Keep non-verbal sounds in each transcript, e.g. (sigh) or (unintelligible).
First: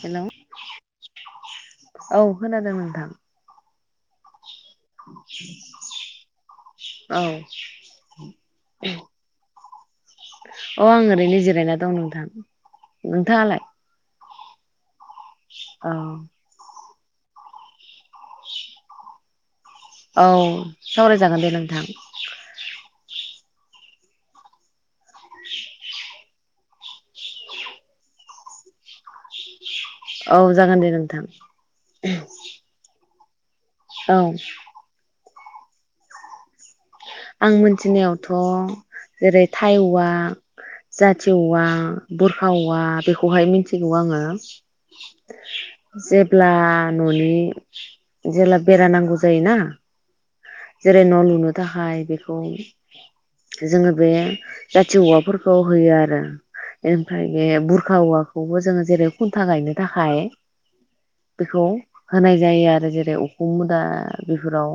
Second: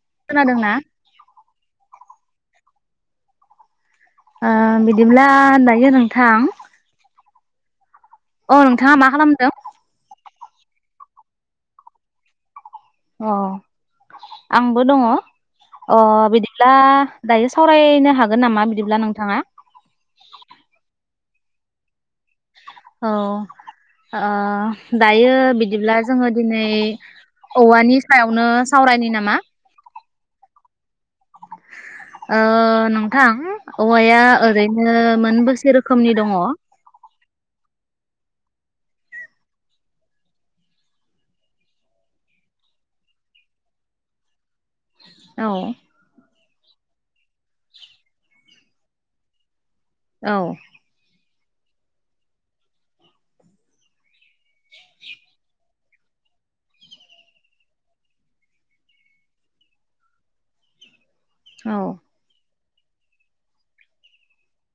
Hello खोनादों ना? औ खोनादों नोंथां। ओ बिदिब्ला दायो नोंथां? (inaudible) अ नोंथाङा मा खालामदों? अ आं ओरैनो जिरायना दं नोंथां। अ नोंथाङालाय आंबो दङ। औ अ बिदिब्ला दायो सावरायनो हागोन नामा बिदिब्ला नोंथाङा? औ सावरायजागोन दे नोंथां। औ ओ दायो बिदिब्ला जोङो दिनै औवानि सायावनो सावरायनायनि नामा? औ जागोन दे नोंथां। ओ नों थां औ औवाया ओरैनो मोनबो से रोखोमनि दङ आं मिथिनायावथ जेरै थाइ औवा जाथि औवा बुरखा औवा बेखौहाय मिथिगौ आङो। औ जेब्ला न'नि जेला बेरा नांगौ जायो ना। जेरै न' लुनो थाखाय बेखौ जोङो बे जाथि औवाफोरखौ होयो आरो ओमफ्राय बे बुरखा औवाखौबो जोङो जेरै खुन्था गायनो थाखाय बेखौ औ होनाय जायो आरो। जेरै उखुम मुदा बेफोराव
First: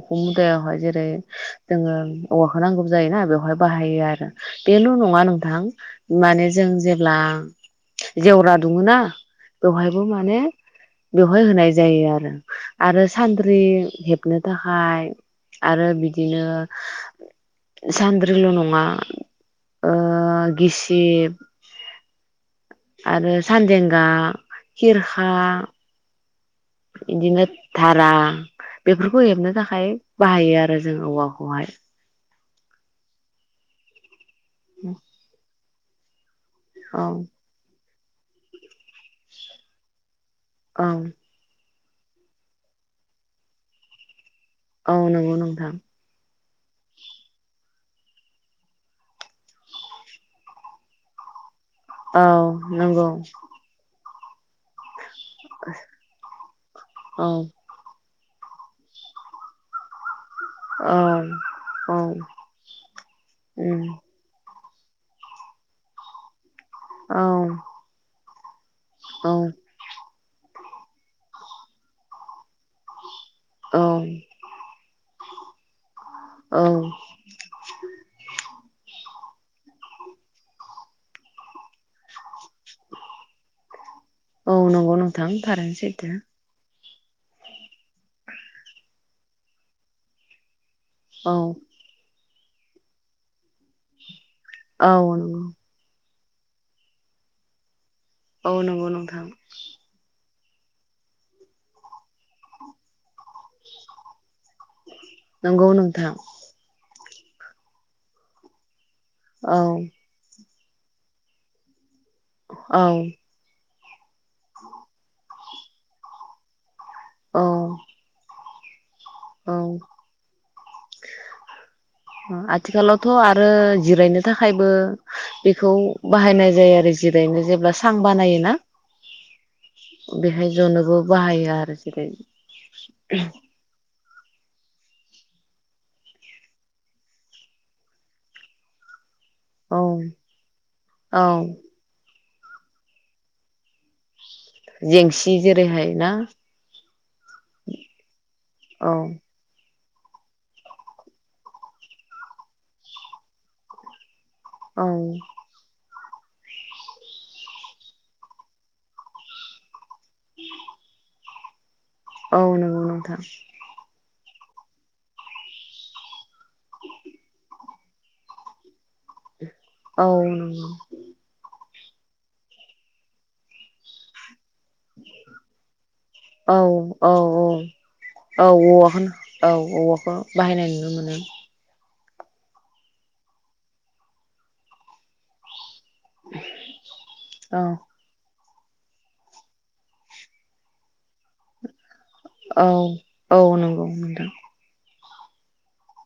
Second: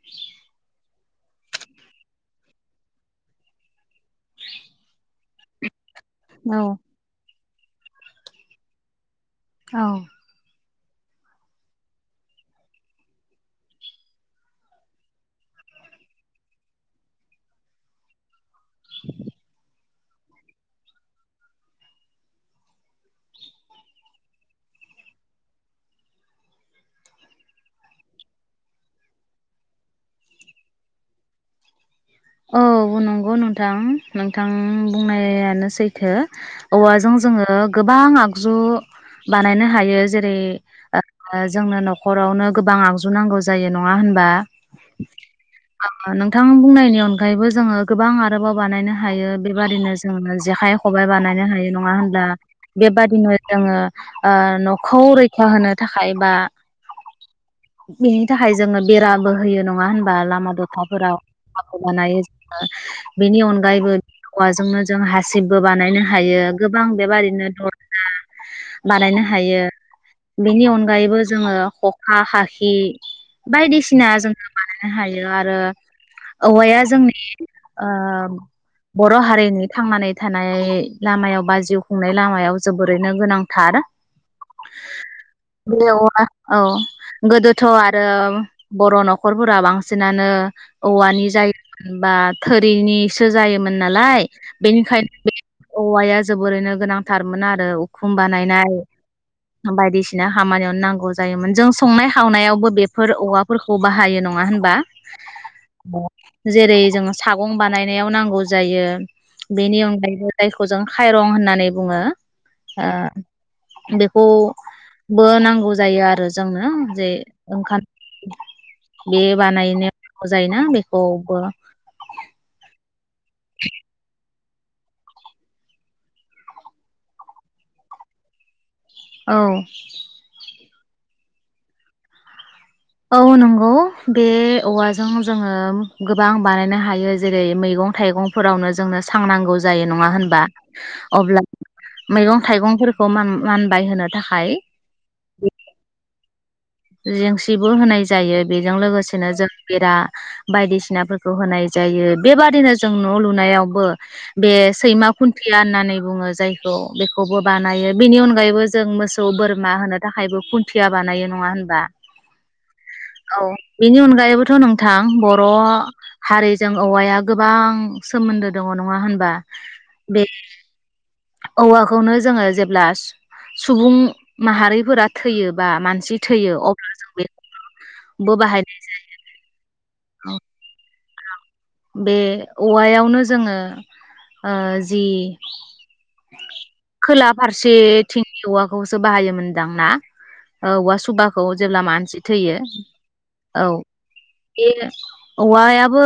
उखुम मुदायावहाय जेरै जै जोङो औवाखौ नांगौबो जायोना बेवहाय बाहायो आरो बेल नङा नोंथां माने जों औ जेब्ला जेवरा दुमो ना औ बेवहायबो माने बेवहाय होनाय जायो आरो आरो सान्द्रि हेबनो थाखाय आरो बिदिनो सानद्रिल न मा ओ गिसिब आरो सानदेंगा खिरखा इदिनो धारा‌ बेफोरखौ हेबनो थाखाय बाहायो आरो जों औवाखौहाय। औ नंगौ नोंथां। नोंथां बुंनायानोसै सैथो औ औवाजों जोङो गोबां आगजु बानायनो हायो। जेरै औ जोंनो नखरावनो गोबां आगजु नांगौ जायो नङा होनबा? औ नंगौ नोंथां थां बुंनायनि अनगा गायैबो जोङो गोबां आरोबाव बानायनो हायो बेबादिनो जोङो जेखाइ खबाइ बानायनो हायो। नङा होनब्ला औ नंगौ बेबादिनो जोङो ओ नखरै खा होनो थाखाय बा औ बिनि थाखाय जोङो बेराबो होयो नङा होनबा। बार औ अखाफोराव (unintelligible) औ होनाय जोङो बेनि उम अनगायैबो औवाजोंनो जों हासिबबो बानायनो हायो गोबां औ बेबादिनो दरजा बानायनो औ हायो। बेनि अनगायैबो जोङो खखा खाखि औ बायदिसिना जोङो बानायनो हायो आरो। औ औवाया जोंनि ओ बर' हारिनि थांनानै थानाय लामायाव बा जिउ खुंनाय लामायाव जोबोरैनो गोनांथार औ नंगौ नोंथां थारैनो बे सैथो अरा औ गोदोथ' आरो बर' न'खरफोरा बांसिनानो औ जायबा थोरिनिसो जायोमोन नालाय बेनिखायनो औ बे नंगौ औवाया जोबोरैनो गोनांथारमोन आरो उखुम औ बानायनाय नंगौ नोंथां बायदिसि ना हामानियाव नांगौ जायोमोन जों संनाय खावनायावबो बेफोर औवाफोरखौ बाहायो नङा होन नंगौ नोंथां जेरै जोङो सागं बानायनायाव नांगौ जायो औ बेनि अनगायैबो जायखौ जों खायरं होननानै बुङो औ ओ बेखौबो नांगौ जायो आरो जोंनो जे औ ओंखाम बे बानायनांगौ जायोना बे आथिखाल थ' आरो जिरायनो थाखायबो बेखौ बाहायनाय जायो आरो जिरायनो जेब्ला सां बानायोना औ बेहाय जनोबो बाहायो आरो जेरै औ नंगौ बे औवाजों जोङो गोबां बानायनो हायो जेरै मैगं थाइगंफोरावनो जोंनो। सांनांगौ औ जायो नङा होनबा औ अब्ला मैगं थाइगंफोरखौ मान मानबाय होनो थाखाय जेंसि जेरैहाय ना जेंसिबो होनाय जायो बेजों औ लोगोसेनो जों बेरा बायदिसिनाफोरखौ होनाय जायो बेबादिनो जों न' लुनायावबो बे औ सैमा खुन्थिया होननानै बुङो जायखौ बेखौबो बानायो बेनि अनगायैबो जों मोसौ बोरमा होनो थाखायबो खुन्थिया बानायो। नङा होन बा औ नंगौ नोंथां औ बिनि अनगायैबो थ नोंथां बर' हारिजों औवाया गोबां सोमोन्दो दङ न नङा होनबा औ बे नंगौ औवाखौनो जोङो जेब्ला सुबुं माहारिफोरा थैयोबा मानसि थै औ औ औ औ बाहायनाय औवाखौ औ औवखौनो बाहायनाय नु मोनो बे औवायावनो जोङो ओ जि खोला औ फारसेथिं औवाखौसो बाहायोमोनदां ना औवा सुबाखौ जेब्ला मान से थैयो औ औ नंगौ नोंथां बे औवायाबो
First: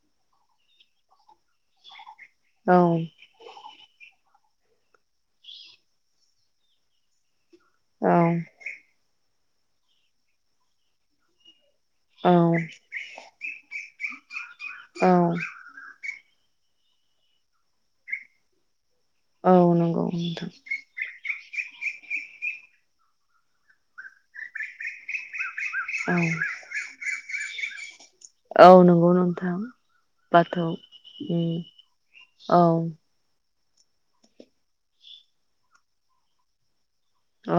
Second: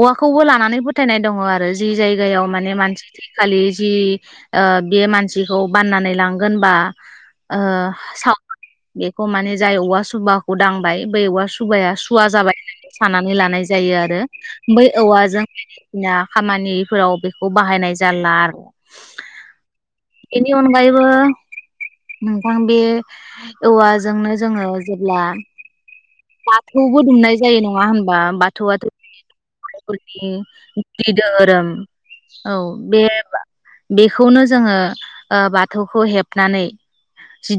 औवाखौबो लानानै फोथायनाय दङ आरो जि जाय जायगायाव माने औ मानसि थैखालि जि ओ बे मानसिखौ बाननानै लांगोनबा ओ औ साव बे माने जाय औवा सुबाखौ दांबाय बेै औवा सु सुबाया सुवा औ जाबाय सानानै लानाय जायो आरो। बै औ औवाजों ना खामानिफोराव बेखौ बाहायनाय जाला आरो। औ नंगौ नोंथां इनि अनगायैबो नोंथां बे औवाजोंनो जोङो जेब्ला औ बाथौबो दुमनाय जायो नङा होन बा औ बाथौआथ नंगौ नोंथां बर'निफोरनि बाथौ गुदि उम धोरोम औ बे बेखौनो जोङो ओ बाथौखौ हेबनानै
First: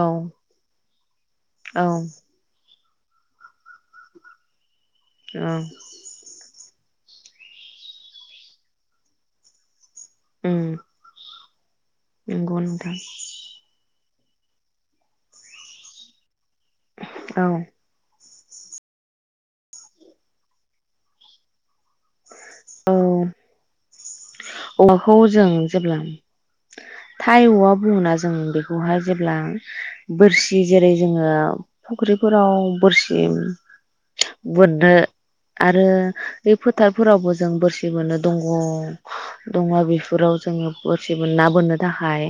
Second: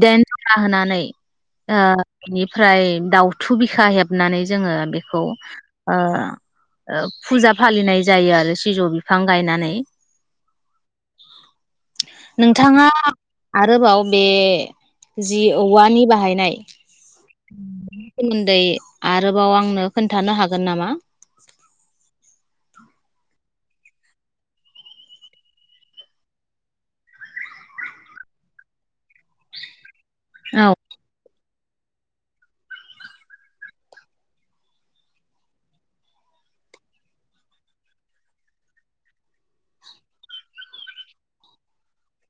औ जरा होनानै ओ औ बेनिफ्राय दाउ थु बिखा हेबनानै जोङो बे खौ औ ओ फुजा फालिनाय जायो आरो सिजौ बिफां गायनानै। उम नंगौ नोंथाङा नोंथां आरोबाव बे जि औवानि बाहायनाय औ नि सोमोन्दै आरोबाव आंनो खोन्थानो हागोन नामा औ औवाखौ जों जेब्ला थाइ औवा बुङो ना जों बेखौहाय जेब्ला बोरसि औ जेरै जोङो फख्रिफोराव बोरसि बोननो आरो बे फोथारफोरावबो जों बोरसि बोननो दंग दंला बेफोराव जोङो बोरसि बोन ना बोननो थाखाय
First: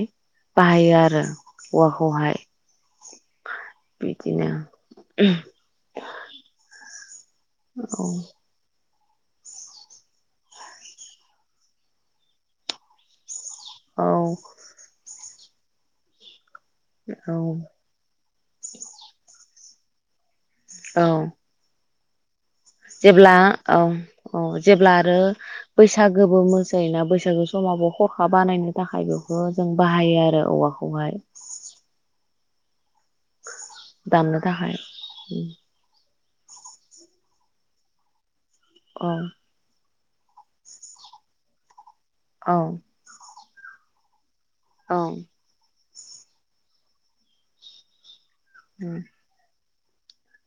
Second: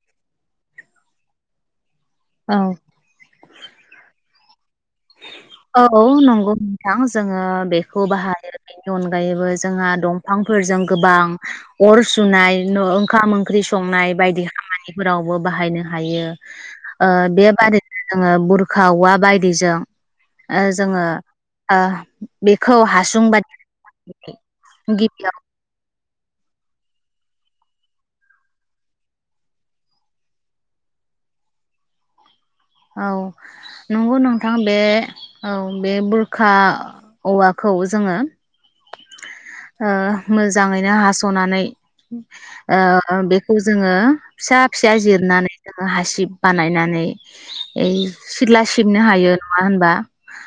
बाहायो आरो औवाखौ खौहाय औ बिदिनो औ नंगौ नोंथां जोङो बेखौ औ बाहायो नि अनगायैबो जोंहा दंफांफोरजों गोबां अर सुनाय नो ओंखाम ओंख्रि औ संनाय बायदि खामानिफोराव बो बाहायनो हायो ओ औ बेबादियैनो जोङो बुरखा औवा बाय दिजों जोङो औ ओ बेखौ हासुं जेब्ला बानायनानै औ औ जेब्ला आरो गिबियाव बैसाग गोबो मोसायो ना बैसागो समावबो खरखा बानायनो थाखाय बेखौ जों बाहायो आरो औवाखौहाय औ नंगौ दामनो नोंथां बे थाखाय औ बे बुर खा औवाखौ जोङो औ ओ मोजाङैनो हासनानै औ ओ बे खौ जोङो फिसा फिसा औ जिरनानै हासिब बानायनानै ओइ सिथला सिबनो हायो नङा होनबा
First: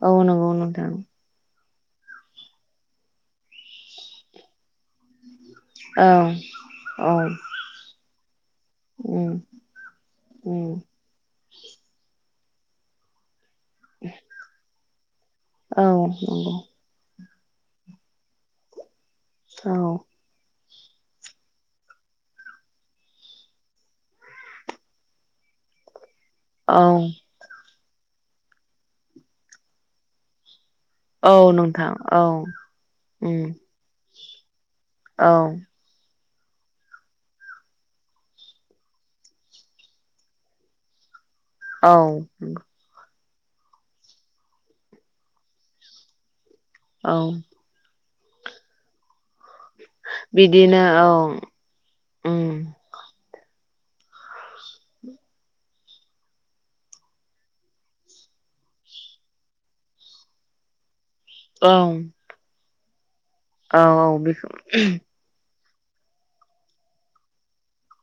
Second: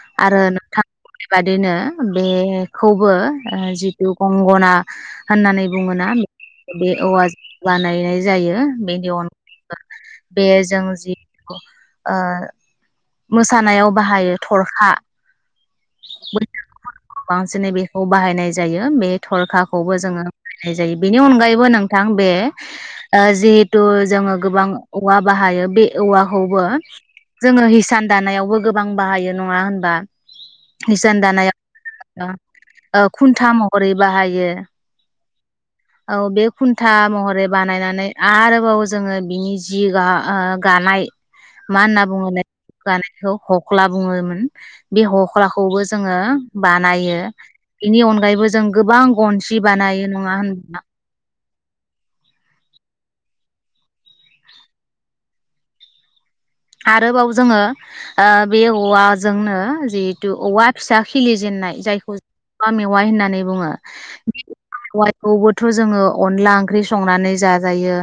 औ आरो नंगौ नोंथां बे बादिनो बेखौबो जिथु गंगना होननानै बुङोना औ बे औ औवाजों बानायनाय जायो बेनि उम अनगाबो बे उम जों जि ओ मोसानायाव बाहायो थरखा औ बैखौ नंगौ बांसिनै बेखौ बाहायनाय जायो बे औ थरखाखौबो जोङो बाहायनाय जायो बेनि अनगायैबो नोंथां बे ओ जिहेथु जोङो गोबां औवा बाहायो बे औवा खौबो‌ औ जोङो हिस इसान दानायावबो गोबां बाहायो नङा होनबा हिसान औ नोंथां औ दानायाव उम खुन्था महरै बाहायो औ औ बे खुन्था महरै बानायनानै आरोबाव जोङो बिनि जि गा गानाय मा औ होनना बुंङोलाय गानाय बेखौ हख्ला बुङोमोन बे हख हख्लाखौबो जोङो औ बानायो बेनि अनग बायबो जों गोबां गनसि बानायो नङा होनबा बिदिनो औ उम आरोबाव जोङो ओ बे औवाजोंनो जिहेथु औवा फिसा औ खिलिजेननाय जायखौ जों औवा मेवाय होननानै नै बुङो औ बेखौ (unintelligible) थ' जोङो अनला ओंख्रि संनानै जाजायो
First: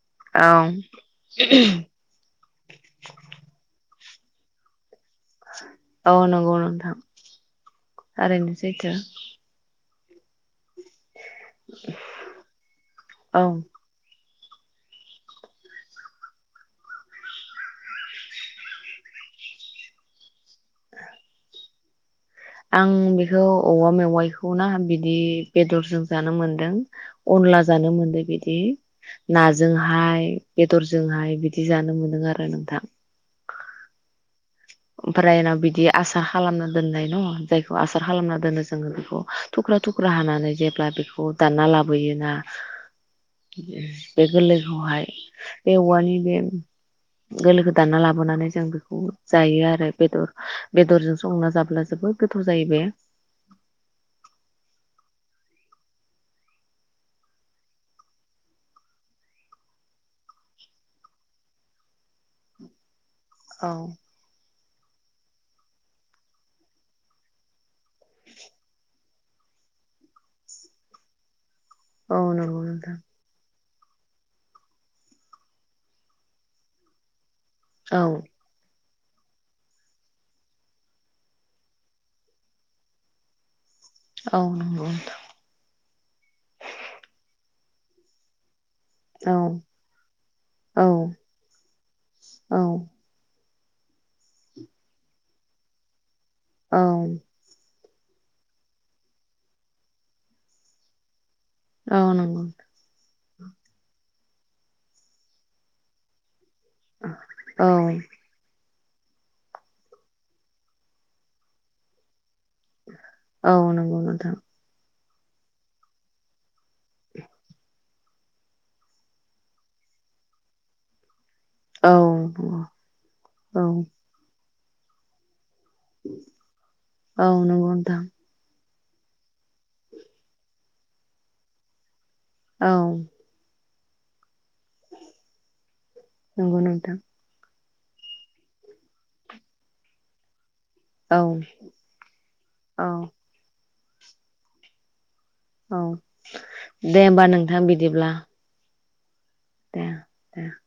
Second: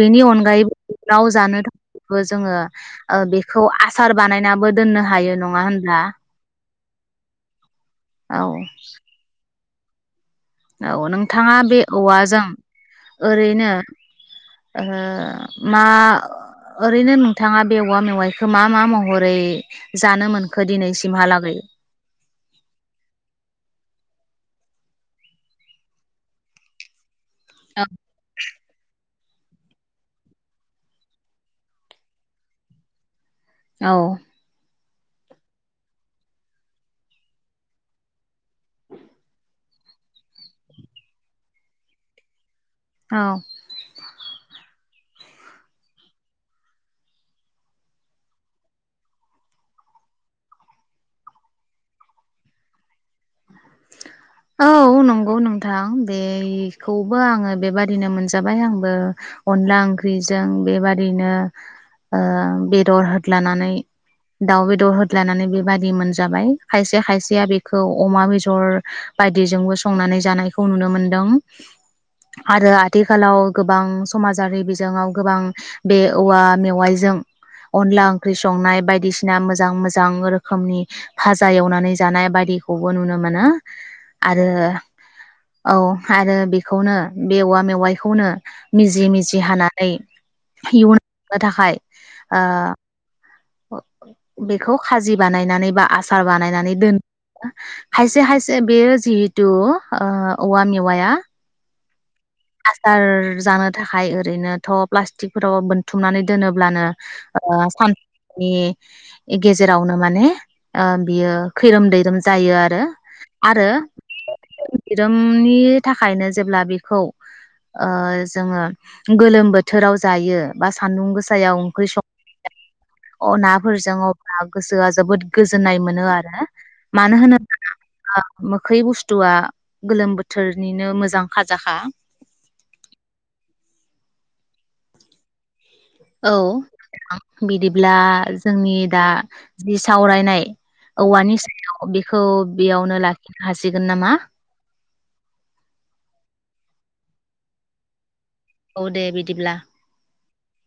बेनि औ अनगायैबो लाव जानो थाखायबो जोङो ओ बेखौ आस सार बानायनाबो दोननो हायो हायो नङा होनब्ला औ नंगौ नोंथां औ थारैनो सैथो औ नोंथाङा बे औवाजों औ ओरैनो ओहो मा ओरैनो नोंथाङा बे औवा मेवाइखौ मा मा महरै जानो मोनखो दिनैसिमहालागै आं बेखौ औवा मेवाइखौ ना बिदि बेदरजों जानो मोनदों अनला जानो मोनदों बिदि नाजोंहाय बेदरजोंहाय बिदि जानो मोनदों आरो नोंथां औ ओमफ्राय उनाव बिदि आसार खालामना दोननाय न' जायखौ आसार खालामना दोनो जोङो बेखौ थुख्रा थुख्रा हानानै जेब्ला बेखौ दानना लाबोयोना औ बिज (unintelligible) बे गोरलैखौहाय बे औवानि बे गोरलैखो दानना लाबोनानै जों जायो आरो बेदर बेदरजों संना जाब्ला जोबोद गोथाव जायो बे औ नंगौ नोंथां बेखौबो आङो बेबादिनो मोनजाबाय आंबो अनला ओंख्रिजों बेबादिनो ओ बेदर हो औ लानानै दाउ बे- दर होदलानानै बेबादि मोनजाबाय खायसे खायसेया बे खौ अमा बेजर बायदिजोंबो संनानै जानायखौ नुनो मोन्दों औ नंगौ आरो नोंथां आथि खालाव गोबां समाजारि बिजोङाव गोबां बे औवा मेवाइजों अनला औ ओंख्रि संनाय बाय दिसिना मोजां मोजां रोखोमनि फाजा एवनानै जानाय बायदिखौबो नुनो मोनो औ आरो नंगौ औ आरो बेखौनो बे औवा मेव वायखौनो मिजि औ मिजि हानानै औ इयुननो थाखाय औ बेखौ खाजि बानायनानै बा आस र बानायनानै औ दोन खायसे खायसे बेयो जिहेतु ओ औवा मेवाया औ नं आसर जानो थाखाय ओ रैनोथ प्लास्टिकफोराव बोनथुमनानै दोनोब्लानो ओ औ साननि गेजेरावनो माने ओ बियो खैरोम दैैरोम जायो आरो औ आरो नंगौ नोंथां रोमनि थाखायनो जेब्ला बेखौ ओ जोङो गोलोम बोथोराव जायो बा सान्दुं गोसा याव ओंख्रि औ नंगौ सं औ नाफोरजों अब्ला गोसोआ जोबोद गोजोन्नाय मोनो आरो मानो औ नंगौ नोंथां होनोब्ला खै बुस्थुआ गोलोम बोथोरनिनो मोजां खाजाखा औ औ नंगौ नोंथां बिदि ब्ला जोंनि दा जि सावरायनाय औ औवानि सायाव बेखौ औ बेयावनो लाखिनो हासि सिगोन नामा औ दे होमबा नोंथां बिदिब्ला औ दे बि बिदिब्ला दा (unintelligible)